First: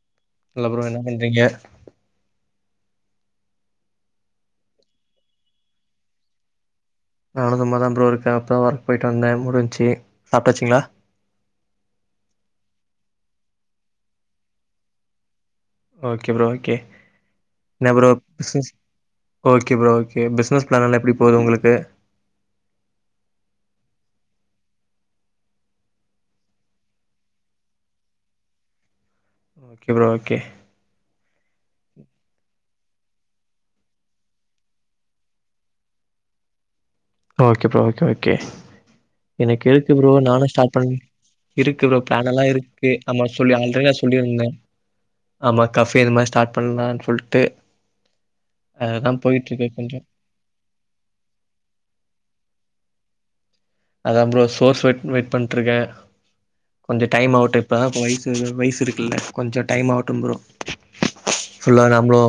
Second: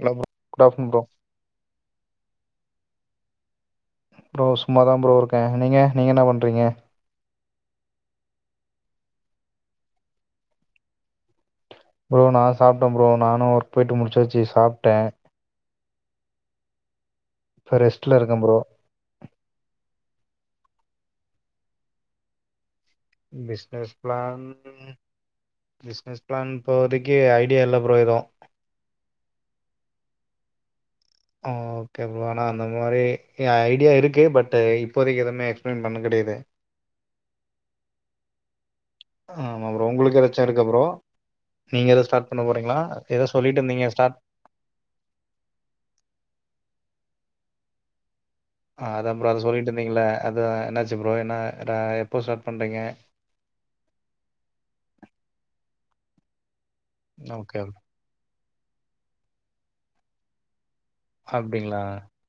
Hello bro good hello bro afternoon என்ன பண்றீங்க bro சும்மாதா ப்ரோ இருக்கே நீங்க நீங்க என்ன பண்றீங்க நானும் சும்மா தா ப்ரோ இருக்கே அப்பறோ வொர்க் போயிட்டு வந்தே முடிஞ்சு சாப்டாச்சிங்களா ப்ரோ நா சாப்ட்டே ப்ரோ நானும் ஒர்க் போயிட்டு முடிச்சாச்சி சாப்ட்டே ஓகே ப்ரோ ஓகே இப்ப என்ன ப்ரோ ரெஸ்ட்ல இருக்கே business okay bro okay business பிளான்லா எப்டி போது உங்களுக்கு பிச்னஸ் பிளான் பிச்னஸ் பிளான் இபோதைக்கு ஐடியா இல்ல ப்ரோ எது okay bro okay okay bro ஆனா அந்த மாரி ஐடியா இருக்கு பட் இப்போதைக்கு எதுமே எக்ஸ்பிளைன் பண்ண முடையது ஓகே ப்ரோ ஓகே ஓகே எனக்கு ஆமா இருக்கு ப்ரோ உங்களுக்கு ஏதாச்சு நானு இருக்கா ஸ்டார்ட் ப்ரோ பண்ண இருக்கு நீங்க ப்ரோ எதோ பிளான் ஸ்டார்ட் பண்ண எல்லா போறீங்களா இருக்கு ஏதோ ஆமா சொல்லி சொல்லிட்டு ஆல்ரெடி இருந்தீங்க நா ஸ்டார்ட் சொல்லிருந்தே ஆமா கஃபே இது மாரி ஸ்டார்ட் பண்ணலானு சொல்ட் ட்டு ஆ அதா ப்ரோ அதா சொல்லிட்டு இருந்தீங்கல்ல அதா என்னாச்சு ப்ரோ என்ன எப்போ ஸ்டார்ட் பண்றீங்க அதா ப்ரோ சோர்ஸ் வரட்டுன் வெயிட் பண்ணிட்டு இருக்கே கொஞ்ச டைம் ஆவுட் ஓகே இப்பதா வயசு வயசு இருக்குல்ல கொஞ்ச டைம் ஆவட்டு ப்ரோ சொல்ல அப்டிங்களா வேனா ப்ரோ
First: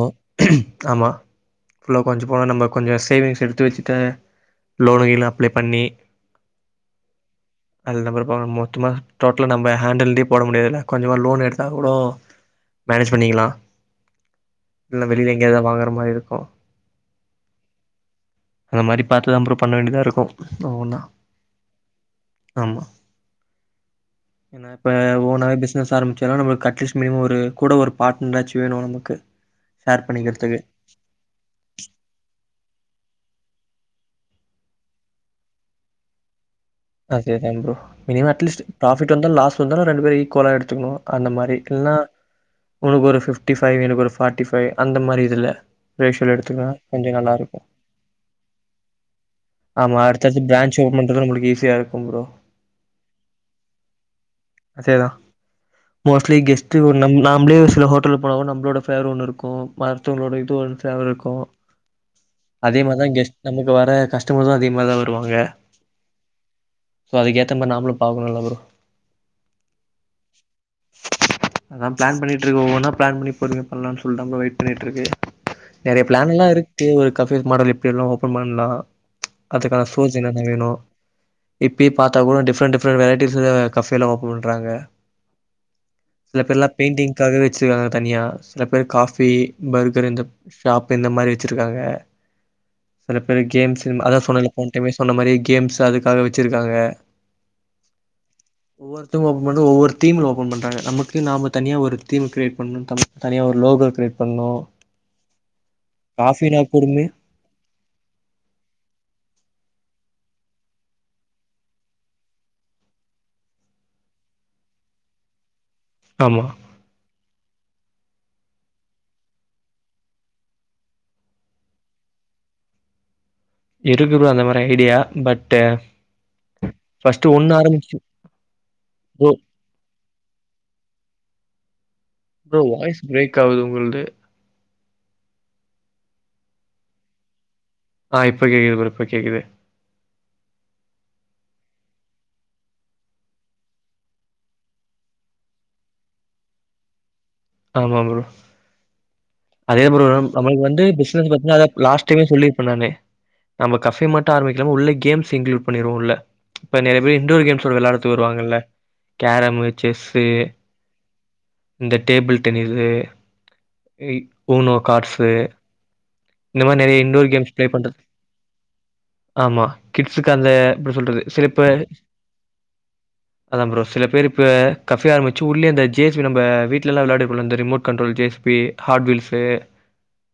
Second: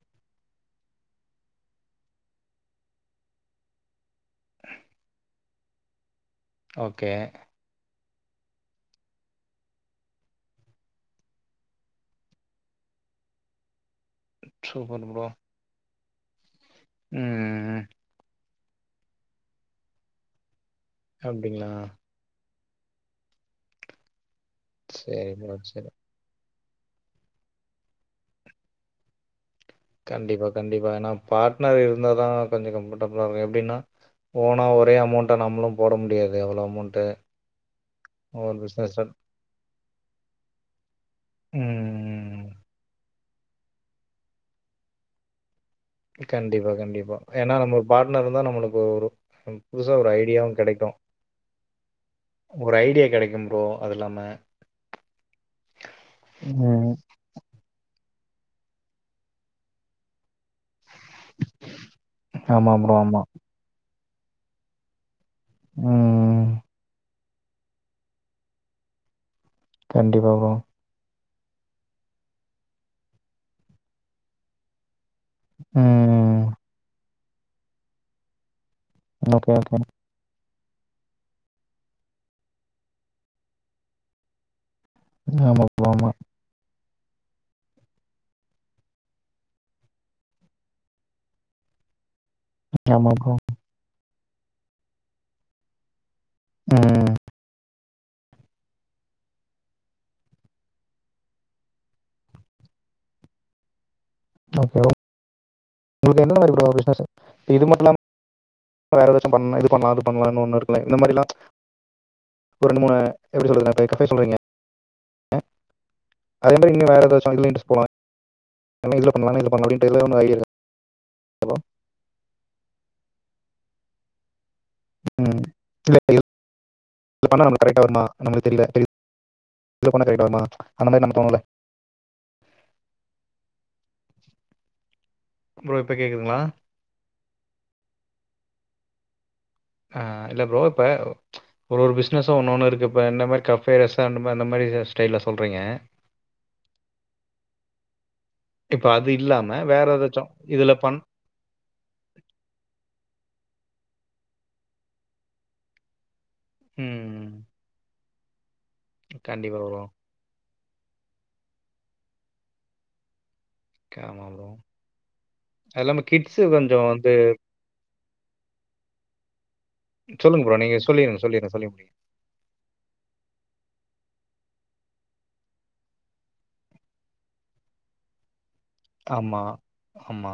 ஆமா ஃபுல்லா கொஞ்ச போனா நம்ம கொஞ்ச சேவிங்ஸ் எடுத்து வச்சுட்டு லோனு இல்லா அப்ளே பண்ணி ஓகே அதுகப்புறோ போனா மொத்தமா டோட்டலா நம்ம ஹேண்டில்யே போட முடியாதுல கொஞ்சமா லோன் எடுத்தா கூட மேனேஜ் பண்ணிக்கலா சூப்பர் இல்ல ப்ரோ வெளியில எங்கய தா வாங்கற மாரி இருக்கு அ ம் அந்த மாரி பாத்துதா ப்ரோ பண்ண வேண்டியதா இருக்கூ ஒன்னு ஒன்னா அப்டிங்ளா ஆமா ஏனா இப்ப சேரி ஓனாவே ப்ரோ சேரி பிசினஸ் ஆரம்பிச்சொனா நமக்கு கட்டுப்படி அட்லீஸ் மினிமம் ஒரு கூட ஒரு பார்ட்னர் ஆச்சும் வேணும் நமக்கு ஷேர் கண்டிப்பா பண்ணிக்கிறதுக்கு கண்டிப்பா ஏன பார்ட்னர் இருந்தா தான் கொஞ்சோ கம்ஃபர்டபுளா இருக்கும் அப்படின்னா ஓனா ஒரே அமௌண்டா நம்மளும் போட முடியாது அவ்வளவு அதேதான் bro minimum at least business profit run வந்தாலும் லாஸ் வந்தாலும் ரெண்டு பேரும் ஈக்குவலா எடுத்துக்கணும் அந்த மாதிரி இல்ன்னா ம் உங்களுக்கு ஒரு பிப்டிஃபை எனக்கு ஒரு ஃபாடிபை அந்த மாதிரி இதுல ரேஷியோல எடுத்துக்குனா கண்டிப்பா கொஞ்சம் கண்டிப்பா ஏன்னா நல்லாருக்கும். நம்பளுக்கு ஒரு பார்ட்னர்ருந்தான் நம்மளுக்கு ஒரு புதுசா ஆமா ஒரு அடுத்தடுத்து ஐடியாவும் பிரான்ச் கெடைக்கூ ஓப்பன் பண்றது நம்மளுக்கு ஈஸியா இருக்கும் பரோ அது இல்லாம அதேதான் மோஸ்ட்லி கெஸ்ட ம் நாமளே சில ஹோட்டல்க்கு போனால்லும் நம்ளோட ஃபேவர் ஒன்னு இருக்கும் மத்தவங்களோடு இது இருக்கும் ஆமா அதே ப்ரோ மாதிரிதான் ஆமா கெஸ் நமக்கு வர கஷ்ட [unintelligible] அதிகமா தா ட்டுவாங்க ம் சோ அதுக்க ஏத்த மாதிரி நாமளும் பா்க்கணும்ல பரோ கண்டிப்பா ப்ரோ அதான் பிளான் பண்ணிட்டு இருக்கு ஒவ்வ ஒவ்வொன்னா பிளான் பண்ணி பொறுமையா பண்ணலாம்னு சொல்லி வெயிட் பண்ணிட்டு இருக்கு நெறைய பிளான் ம் எல்லாம் இருக்கு ஒரு கஃபேஸ் மாடல் இப்படிெல்லாம் ஓப்பன் பண்ணலாம் ஓகே ஓகே அதுக்கான சோர்ஸ் என்னென்ன வேணு இப்பய ப பா்த்தா கூட டிப்ரெண்ட் டிஃரெண்ட் வெரைட்டிஸ் கஃபே எல்லா ஓபன் பண்றாங்க ஆமாமா பெயிண்டிங்க்காக வச்சுருக்காங்க தனியா சில பேர் காஃபி பர்கர் இந்த ஷாப் இந்த மாதிரி வச்சிருக்காங்க ஆமா சில ப்ரோ பேர் கேம்ஸ் அதான் சொன்ன போன டைமே சொன்ன மாரி கேம்ஸ் அதுாகச்ச வச்சுருக்காங்க ம் ஒவ்வொருத்தக்கும் ஓன்ண்ண ஒவ்வொரு தீம்ல ஓபன் பண்றாங்க நமக்கு நாம தனியா ஒரு தீம் கிரியேட் பண்ணு தனியா ஒரு லோகோ பண்ணு ஒகே [unintelligible] காஃபினா கூடமே இது மட்டுமில்லாம வேற ஏதாச்சு பண்லா பண்ணலாம்னு ஒண்ணு இருக்கல இந்த மாரிலா ஒரு ரெண்டு மூணு எப்டி சொல் சொல்றீங்க [inaudible] அ ஆமா அதே மாதிரின்னும் வேரதாச்சு [inaudible] போவாங்க ஏன்னா இதுல பண்ணலானா [inaudible] ஹலோ இருக்கு ப்ரோ அந்த மாரி ஐடியா ம் பட்டு இல்ல இதுல ஃபர்ஸ்ட்டு பண்ணா ஒன்னு நமக்கு கரெக்டா ஆரம்பிச்சு வருமா நம்மளுக்கு தெரியல சரி, ஒ இதுல பண்ணா கரெக்டா வருமா அந்த மாதிரி நம்ம தோணல ப்ரோ வாய்ஸ் பிரேக் ஆகுது உங்ள்து ப்ரோ இப்ப கேக்குதுங்ளா ஆஹ் இப்பகேக்குது ப்ரோ இப்பகேக்குது ஆஹ் இல்ல ப்ரோ இப்ப ஒரு பிசினஸு ஒன்னு ஒன்னு இருக்கு இப்ப என்ன மாரி கஃபே ரெஸ்டாரன்ட் அந்த மாரி ஸ்டெய்ல்ல சொல்றீங்க ஆமா ப்ரோ இல்லாமல் அதே வேறு ப்ரோ ஏதாச்சும் நம்ளுக்கு இதில் வந்து பண் பிசினஸ் பாத்தீங்னா அதா லாஸ்ட் டைமே சொல்லிருப்பேனே நானு நம்ப கஃபே மட்டு ஆரம்பிக்காம உள்ளே கேம்ஸ் இன்க்ளூட் பண்ணிருவோ உள்ள இப்ப நெறைய பேர் ம் இண்டோர் கேம்ஸ் வெளாட த்து வருவாங்கல கண்டிப்பாக கேரமு ப்ரோ செஸ்ஸு இந்த டேபிள் டென்னிஸு ஆமாம் ப்ரோ ஊனோ காட்சு அது இல்லாமல் கிட்ஸு இந்த மாரி கொஞ்சம் நெறைய இன்டோர் கேம்ஸ் பிளே பண்றது ஆமா கிட்ஸுக்கு சொல்லுங்க அந்த ப்ரோ. நீங்க எப்டி சொல்லிருங்க, சொல்றது சேரி சொல்லிருங்க, இப்ப சொல்லி முடிங்க. அதா ப்ரோ சில பேர் இப்ப கஃபே ஆரமிச்சு உள்ளே அந்த ஜேஸ்பி நம்ப வீட்லலா வெளாடும்ல இந்த ரிமோட் கண்ட்ரோல் ஜேஸ்பி ஆமா ஆமா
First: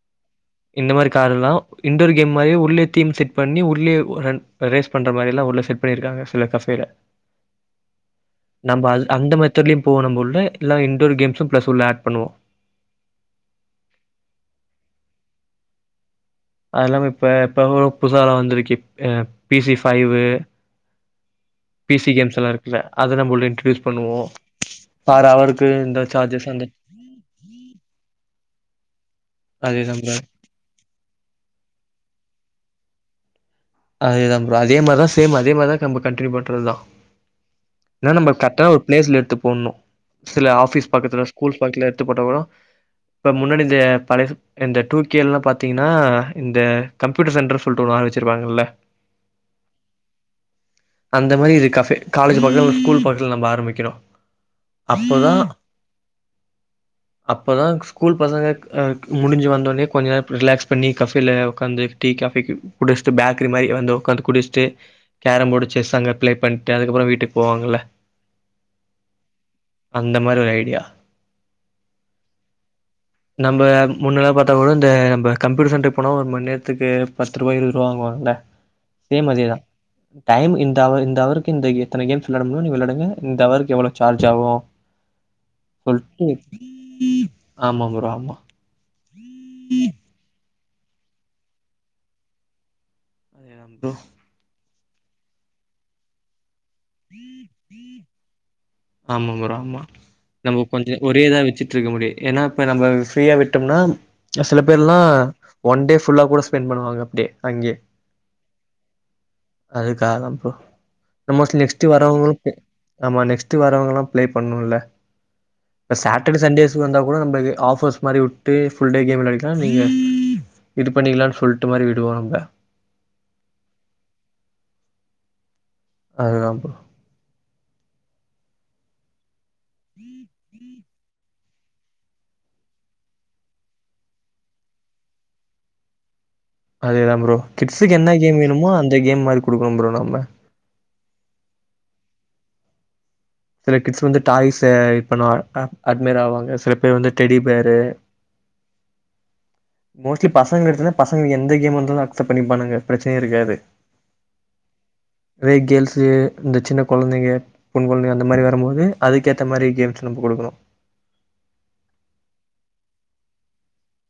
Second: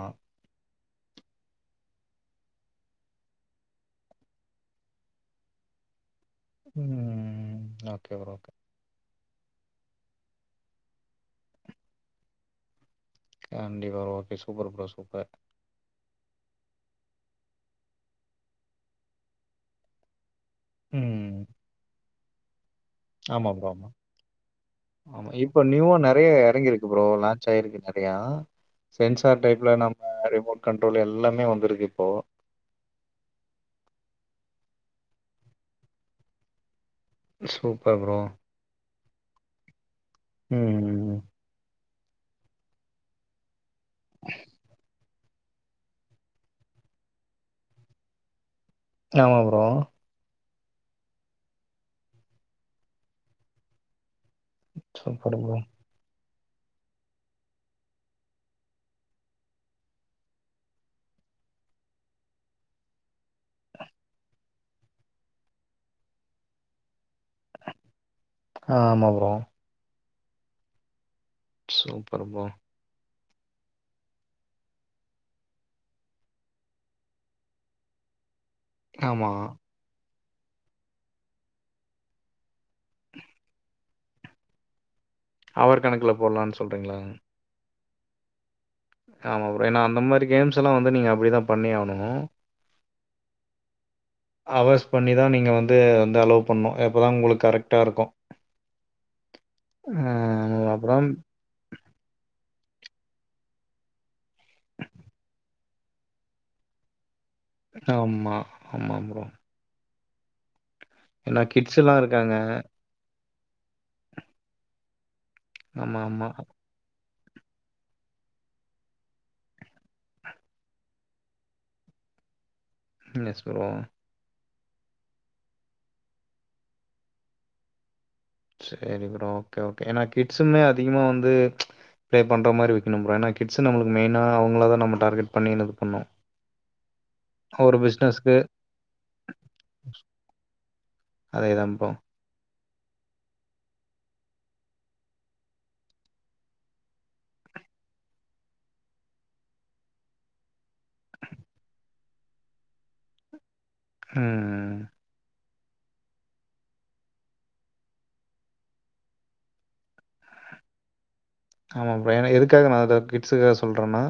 இந்த மாரி கார்லா இன்டோர் கேம் மாரியே உள்ளே தீம் செட் பண்ணி உள்ளே ரன் ரேஸ் பண்ற மாரிலா உள்ள செட் பண்ணிருக்காங்க கஃபேல ம். Okay bro. ஓகே. நம்ப அது அந்த மெத்தட்லயு போனுமுல்ல எல்லாம் இன்டோர் கேம்ஸும் பிளஸ் உள்ள ஆட் பண்ணுவோ கண்டிப்பா ஓகே சூப்பர் ப்ரோ சூப்பர் அது இல்லாம இப்ப இப்ப புதுசாலா வந்திருக்கே ஆஹ் பிசி ஃபைவு உம் சியம்ஸ்லா இரு ஆமா ப்ரோ பர் இப்ப அவருக்கு நியூவ இந்த நெறைய சார்ஜஸ் அந்த எறங்கிருக்கு ப்ரோ லாச் ஆயிருக்கு நெறையா சென்சார் டைப்ல அதேதான் ப்ரோ [inaudible] ரிமோட் கண்ட்ரோல் எல்லாமே வந்துருக்கு இப்போ அதேதா ப்ரோ அதே மாரிதா சேம் அதே மாரிதா நம்ப கண்டினியூ பண்றதுதா சூப்பர் ப்ரோ பிளேஸ்ல எடுத்து போணு சில ஆஃபீஸ் ம். பக்கத்துல ஸ்கூல் பக்துல போட்டா கூட இப்ப முன்னாடி இந்த பழசு இந்த [unintelligible] கேல்லா பாத்தீங்ன்னா இந்த கம்யூட்டர் சென்ட்ரு சொல்ட்டு ஒரு ஆள் வச்சிருப்பாங்கல ஆமா ப்ரோ அந்த மாரி இதுக்கசக் காலேஜ் பக்கத்துல ஸ்கூல் பக்கத்துல நம்ப ஆரம்பிக்கிறோ அப்போதா சூப்பர் ப்ரோ. அப்பதா ஸ்கூல் பசங்க முடிஞ்சி வந்தோனே கொஞ்ஜோ நேரோ ரிலாக்ஸ் பண்ணி கஃபேல ஒக்காந்து டீ காஃபி குடிச்ட்டு பேக் அக்கற மாரி வந்து ஒக்காந்து குடிச்ட்டு கேரம் போடு செஸு அங்க பிளே பண்ட்டு அதுக்கப்றோ வீட்டு ஆமா ப்ரோ அந்த மாரி ஒரு ஐடியா சூப்பர் ப்ரோ நம்ப முன்னல்ல பாத்தா கூட இந்த நம்ப கம்யூட்டர் சென்டர் போனா ஒரு மணி நேரத்துக்கு பத்ருவா இருவத்ருவா வாங்குவாங்கல சேம் ஆமா. அதேதா டைம் இந்த அவர் இந்த அவருக்கு இந்த எத்தன கேம்ஸ் வெளையாடமுடியுமோ நீங்க வெளையாடுங்க இந்த அவருக்கு எவ்வள சார்ஜ் ஆவு அவர் கணக்குல போடலான்னு சொல்றீங்களாங்க ஆமா ப்ரோ ஆமா ஆமா ப்ரோ ஏனா அந்த மாரி கேம்ஸ் ஆக்சுவல்லா வந்து நீங்க அப்டி தா பண்ணி ஆவணு ஏ ப்ரோ அவர்ஸ் பண்ணி தா நீங்க வந்து வந்து அலோ ஆமா ப்ரோ ஆமா அ நம்ம கொஞ்சோ அப்புறம் ஒரே இதா வெச்சிட்ருக்க முடியு எனா இப்ப நம்ப ஃப்ரீயா விட்டம்னா சில பேர்லா ஒன் டே ஃபுல்லா கூட ஸ்பெண்ட் பண்ணுவாங்க அப்டே ஆமா ஆமா ப்ரோ அதுக்காதா ப்ரோ என்னா கிட்ஸ் டு வர்றவங்களுக்கு ஆமா நெக்ஸ்ட் ட்டு வர்றவங்கல்லா பிளே பண்ணுல்ல ஆமா, ஆமா. சாட்டர்டே சண்டேஸ்க்கு வந்தா அப்பறோ நம்ப இது ஆஃபர்ஸ் மாரி விட்டு ஃபுல்டே கேம் விளாடிக்கலா நீங்க இது பண்ணிக்கலான்னு சொல்ட்டு மாரி விடுவாங்க. என்னாச்சி ப்ரோ அதுதா ப்ரோ சேரி ப்ரோ ஓகே ஓகே ஏன்னா கிட்ஸ்ன்னு அதிகமா வந்து பே பண்ற மாரி விக்கணு ப்ரோ ஏனா கிட்ஸு நம்மளுக்கு மெய்னா அவுங்களதா நம்ம டார்கெட் பண்ணி என்னது பண்ணோ அதேதா ப்ரோ கிட்ஸுக்கு என்ன கேம் வேணுமோ அந்த கேம் மாரி குடுக்குணு ப்ரோ நம்ம அதேதான் ப்ரோ. சில கிட்ஸு வந்து டாய்ஸே இது பண்ணுவாங்க அட்மய்ர் ஆவாங்க சில பேர் வந்து டெடி பியரு மோஸ்ட்லி பசங்க எடுத்தோனா பசங்ளுக்கு எந்த கேம் இர்ந்தாலு அக்செப்ட் பண்ணிப்பானுங்க பிரச்னையே இருக்காது ம் ம் வெய் கேர்ள்ஸ் இந்த சின்ன கொழந்தைங்க பொண் கொழந்தைங்க அந்த மாரி வரம்போது அதுக்கேத்த மாரி கேம்ஸ் நம்போ குடுக்கணு ஆமா ப்ரோ ஏன்னா எதுக்காக நா அத கிட்ஸுக்கா சொல்றேன்னா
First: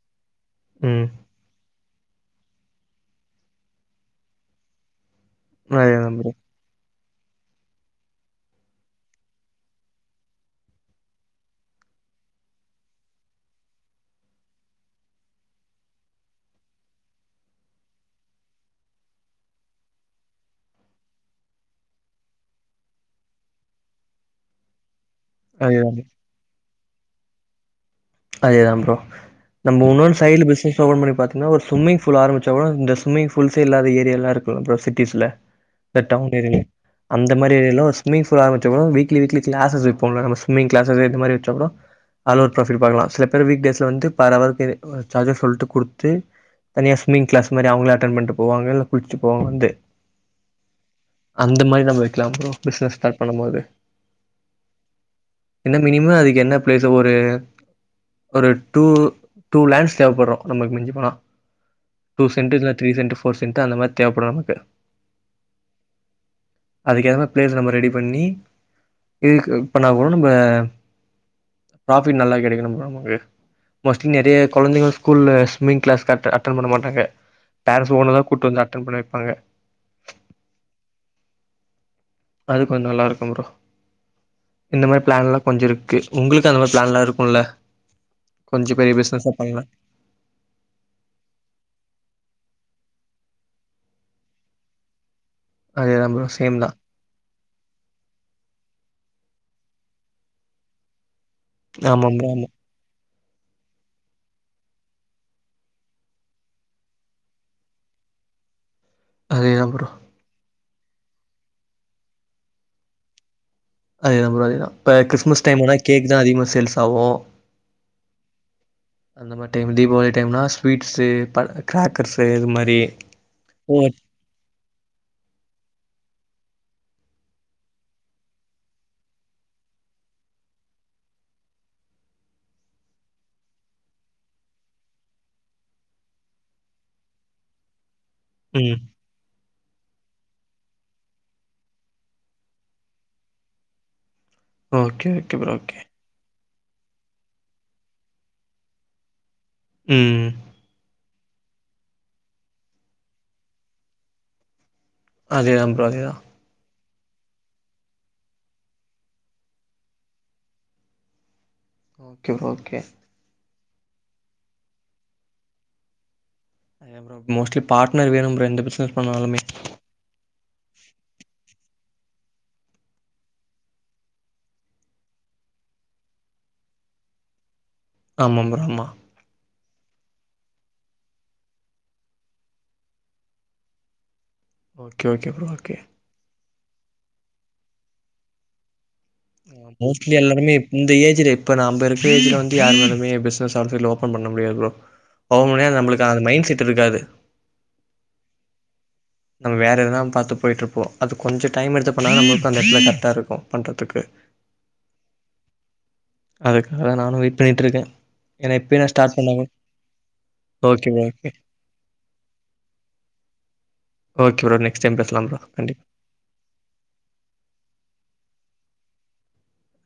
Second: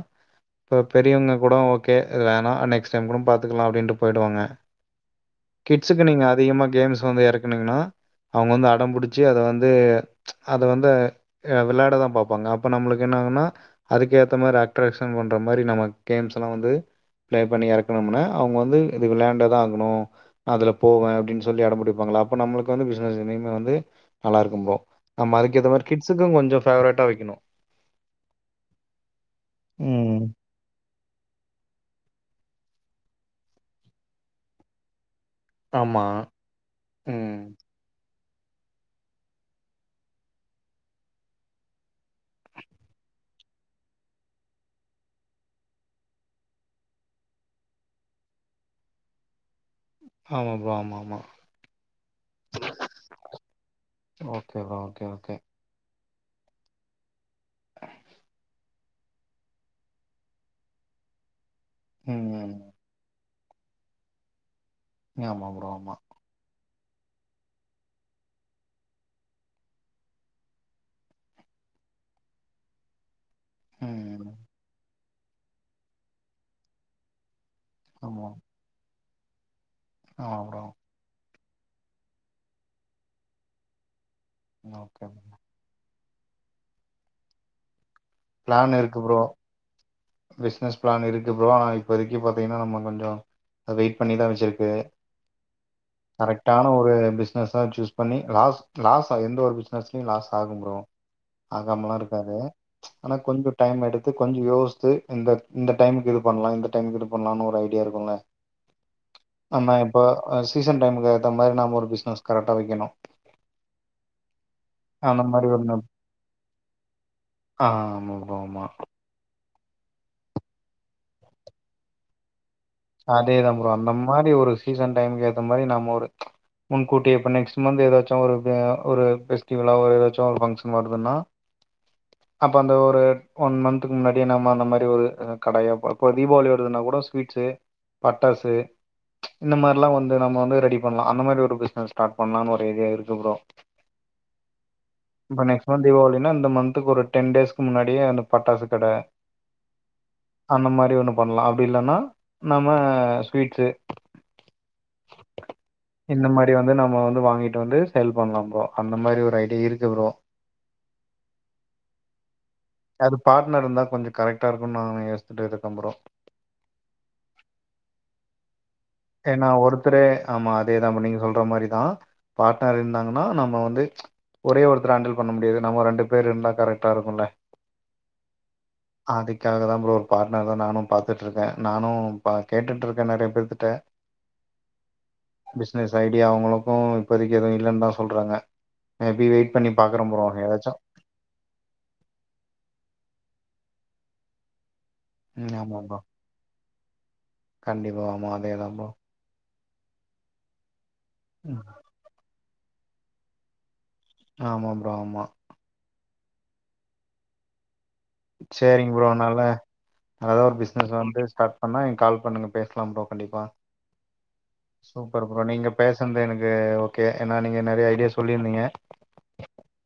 இப்ப ம் பெரியவங்க கூட ஓக் கே இது வேணா நெக்ஸ்ட் டைம் கூடம் பாத்துக்குலா அப்டின்ட்டு போய்டுவாங்க கிட்ஸுக்கு அதேதா நீங்க ப்ரோ அதிகமா கேம்ஸ் கொண்டு வந்து எறக்குனீங்கன்னா அவுங்க வந்து அடம் புடிச்சி அத வந்து அத வந்து ஆ விளாடதா பாப் பாங்க அப்ப நம்மளுக்கு என்ன ஆகுன்னா அதுக்கேத்த மாரி அக்ட்ராக்ஷன் பண்ற மாரி நம்ம கேம்ஸ் எல்லா வந்து பிளே பண்ணி எறக்குணோம்னா அவுங்க வந்து இது விளாண்டுதா ஆகுணு அதுல போவே அப்டின் சொல்லி அடம் புடிப்பாங்கள அப்ப நம்மளுக்கு வந்து பிஸ்னஸு மெயின்னா வந்து நல்லா இருக்கும் ப்ரோ நம்ம அதுக்கேத்த மாரி அதேதா கிட்ஸுக்கும் கொஞ்சோ ஃபேவரட்டா வை கணும் அதேதான் ப்ரோ நம்மு உன்னொன்னு ம். சைட்ல பிஸ்னஸ் ஓபன் பண்ணி பாத்தீங்ன்னா ஒரு சும்மிங் ஃபூல் ஆரமிச் சோமுனா இந்த சும்மிங் ஃபூல்ஸே இல்லாத ஏரியால்லா இருக்குல ப்ரோ சிட்டீஸ்ல இந்த ஆமா. டவ்ன் ஏரியால அந்த ம். மாரி ஏர்லோஸ் சும்மிங் ஃபூல் ஆரமிச்சம்னா வீக்லி வீக்லி கிளாஸஸ் வைப்போல நம்ம சும்மிங் கிளாஸஸு இந்த மாரி வெச்ட்டா கூடோ அதுல ஒரு ப்ராஃபிட் பாகலா சில பேர் வீக் டேஸ்ல வந்து பர் அவரு பேரு சார்ஜஸ் சொல்ட்டு குடுத்துட்டு தனியா ஸ்மிங் கிளாஸ் மாரி அவுங்ளே அட்டென் பண்ட்டு போவாங்க இல்ல குள்ச்சுப்போவாங்க வந்து ஆமா ப்ரோ. ஆமா, ஆமா. அந்த மாரி நம்ம வைக்லா ப்ரோ பிஸ்னஸ் ஸ்டாட் பண்ணும்போது ஓகே ப்ரோ. Okay, okay. இன்ன மெய் மினிமம் அதுக்கு என்ன பிளேஸு ஒரு ஒரு டூ டூ லான்ஸ் தேவப்படு நமக்கு மிஞ்சி போனா டூ செண்டர்ஸ் ல ம். த்ரீ செண்டர்ஸ் போர்சென்ட்டு அந்த மாரி தேவப்படு நமுக்கு நி ஆமா ப்ரோ ஆமா அதுக் ஏத மார் பிளேஸு நம்ம ரெடி பண்ணி இதுக்கு இப்பனா கூட நம்ப ப்ராஃபிட் நல்லா கெடைக்கு நம் போனா போ விடு மோஸ்ட்லி ம். நெறைய கொழந்தைங்க ஸ்கூல்ல ஸ்மிங் கிளாஸ் ஸ்டாட் அட்டன் பண்ண மாட்டாங்க பேரன்ஸ் ஓன்னுதா கூட் வந்து அட்டன் பண்ண வப் பாங்க ஆஹ் ப்ரோ அது கொஞ்சோ நல்லா இருக்குன் ப்ரோ இந்த மாரி ஓகே பிளான்ல்லா கொஞ்சுருக்கு உங்களுக்கு அந்த மாரி பிளான்லா இருக்குல்ல கொஞ்சு பெரிய பிஸ்னஸா பண்லா பிஸ்னஸ் பிளான் இருக்கு ப்ரோ ஆனா இப்போதைக்கி பாத்தீங்கன்னா நம்ம கொஞ்சோ வெயிட் பண்ணிதா வச்சிருக்கு அதேதா ப்ரோ சேம் தா கரெக்டான ஒரு பிஸ்னஸா சூஸ் பண்ணி லாஸ் லாஸ் அது எந்த ஒரு பிசினஸ்லியு லாஸ்சாகும் ப்ரோ ஆகாம்லா ஆமா ப்ரோ இருக்காது ஆமா ஆனா கொஞ்சோ டைம் எடுத்து கொஞ்சோ யோச் தோய் உங்க இந்த டைம்க்கு இது பண்ணலா இந்த டைம்க்கு இது பண்லான்னு ஒரு ஐடியா இருக்கும்ல அதேதா ஆமா ப்ரோ இப்போ அ ஸ் சீசன் டைமுக்கு ஏத்த மாதிரி நாம ஒரு பிசினஸ் கரெக்டா வைக்கணு அதேதா ப்ரோ அதேதா இப்ப அந்த கிறிஸ்மஸ் மாரி டைம்லா ஒன்னு கேக் தா அதிகமா சேல்ஸ்சாகு ஆ ஆமா ப்ரோ ஆமா அந்த மாரி டைம் தீபாவளி டைம்னா ஸ்வீட்ஸு பர் கிராக்கர்ஸு இது மாரி அதே தா ப்ரோ ஓ அந்த மாரி ஒரு சீசன் டைம்க்கேத்த மாரி நம்ம ஒரு முன்கூட்டியே இப்ப நெக்ஸ்ட் மந்து எதாச்சு ஒரு பே ஒரு ஃபெஸ்டிவலோ ஒரு எதாச்சு ஒரு ஃபங்க்ஷன் வருதுன்னா அப்ப அந்த ஒரு ஒன் மன்த்துக்கு முன்னாடியே நம்ம அந்த மாரி ஒரு அ கடைய இப்ப இப்ப தீபாவளி வருதுன்னா கூட ஸ்வீட்ஸு பட்டாசு ம் இந்த மார்ல்லா வந் து நம்ம வந்து ரெடி பண்லா அந்த மாரி ஒரு பிஸ்னஸ் ஸ்டார்ட் பண்லானு ஒரு ஐடியா இருக்கு ப்ரோ ஓகே ஓகே இப்ப ப்ரோ நெக்ஸ்ட் ஓகே மந்த் தீபாவளினா இந்த மந் ஒரு டென் டேஸ்க்கு முன்னாடியே ஒரு பட்டாசு கட ம் அந்த மாரி ஒன்னு பண்லா அப்டி இல்லனா நம்ம ஸ்வீட்ஸு அதே தா ப்ரோ அதே தா து வாங்கிட் வந்து சேல் பண்லா ப்ரோ அந்த மாரி ஒரு ஐடியா இருக்கு ப்ரோ ஓகே ப்ரோ ஓகே எதாது பா அண்ண இருந்தா கொஞ்ச கரெக்ட்டா இருக்குன் நா யோசிச்சிட்டுருக்க ப்ரோ மோஸ்ட்லி பார்ட்னர் வேணும் ப்ரோ எந்த பிஸ் ஏனா ஒருத்தரே ஆமா அதே தா ப் நீங்க சொல்ற மாரி தா பார்ட்னர் இருந்தாங்கன்னா நம்ம வந்து ஒரே ஒருத்தர் ஹேண்டில் பண்ண முடியாது நம்ம ரெண்டு பேர் இருந்தா கரெக்ட்டா இருக்குண்ணே ஆமா ப்ரோ ஆமா தான் ப்ரோ பார்ட்னர் தா நானு பாத்துட்ருக்கே நானு பா கேட்டுட்ருக்கே நெறைய பேர்த்துட்ட okay okay bro okay business idea அவங்களு போ இப்போதிக்கு எதுவு இல்லன் தா சொல்றாங்க மேபி வெயிட் பண்ணி பார்க்குறோம் மோஸ்ட்லி ப்ரோ எல்லாருமே ஏதாச்சும் இந்த ஏஜ்ல இப்ப நம்ப இருக்கற ஏஜ்ல வந்து யாரு [inaudible] பிஸ்னஸ் [unintelligible] லோ ஓபன் பண்ண முடியாது ப்ரோ ம், அவுங்களே ஆமா ப்ரோ நம்ளுக்கு அந் மைண்ட் செட் திருகாது கண்டிப்பா ஆமா அதே தான் ப்ரோ நம்ம வேற எதனா பார்த்து போயிட்டு இருப்போம் அது கொஞ்சம் ம், டைம் எடுத்த பண்ணா நம் அந்த இடத்துல கரெக்ட்டா இருக்கும் பண்றதுக்கு ஆமா ப்ரோ ஆமா அதுக்காக நானும் வெயிட் பண்ணிட்டு இருக்கே சேரிங்க ப்ரோ அதனால நல்லதா ஒரு ஓகே பிசினஸ் ப்ரோ வந்து ஓகே ஸ்டார்ட் பண்ணா கால் பண்ணுங்க பேசலாம் ப்ரோ கண்டிப்பா okay bro next time super பேசலாம் ப்ரோ நீங்க கண்டிப்பா பேசனது எனக்கு ஓகே ஏன்னா நீங்க நிறைய ஐடியா சொல்லிருந் ங்க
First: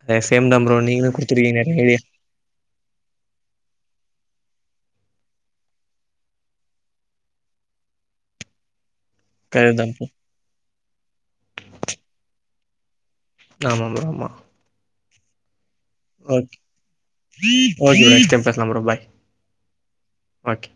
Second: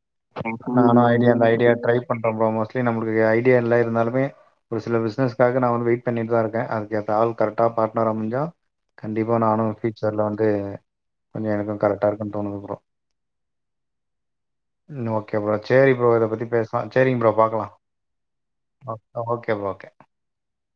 அதே சேம் தா ப்ரோ நானும் நீங்களு ஐடியா அந்த குடுத்துருக்கீங்க ஐடியா நெறைய ட்ரை பண்ற ப்ரோ மோஸ்ட்லி நம்மளுக்கு ஐடியா எல்லாம் இருந்தாலுமே ஒரு சில பிசினஸ் காக நான் வெயிட் பண்ணிட்டு தான் இருக்கேன். அதுக்கேத்த ஆள் கரெக்டா பாட்னரா அமைஞ்சா கண்டிப்பா நானும் கரெக்ட் தா ப்ரோ ஃபயூச்சர்ல வந்து கொஞ்சம் எனக்கும் கரெக்டா இருக்குன்னு தோணுது ப்ரோ ஆமா ப்ரோ ஆமா ம் ஓகே பாரு சேரி ப்ரோ இத பத்தி ஓகே பேசலா சேரிங்க ப்ரோ பாக்கலா ஓகே நெக்ஸ்ட் டைம் பேசலா bro bye okay bro okay okay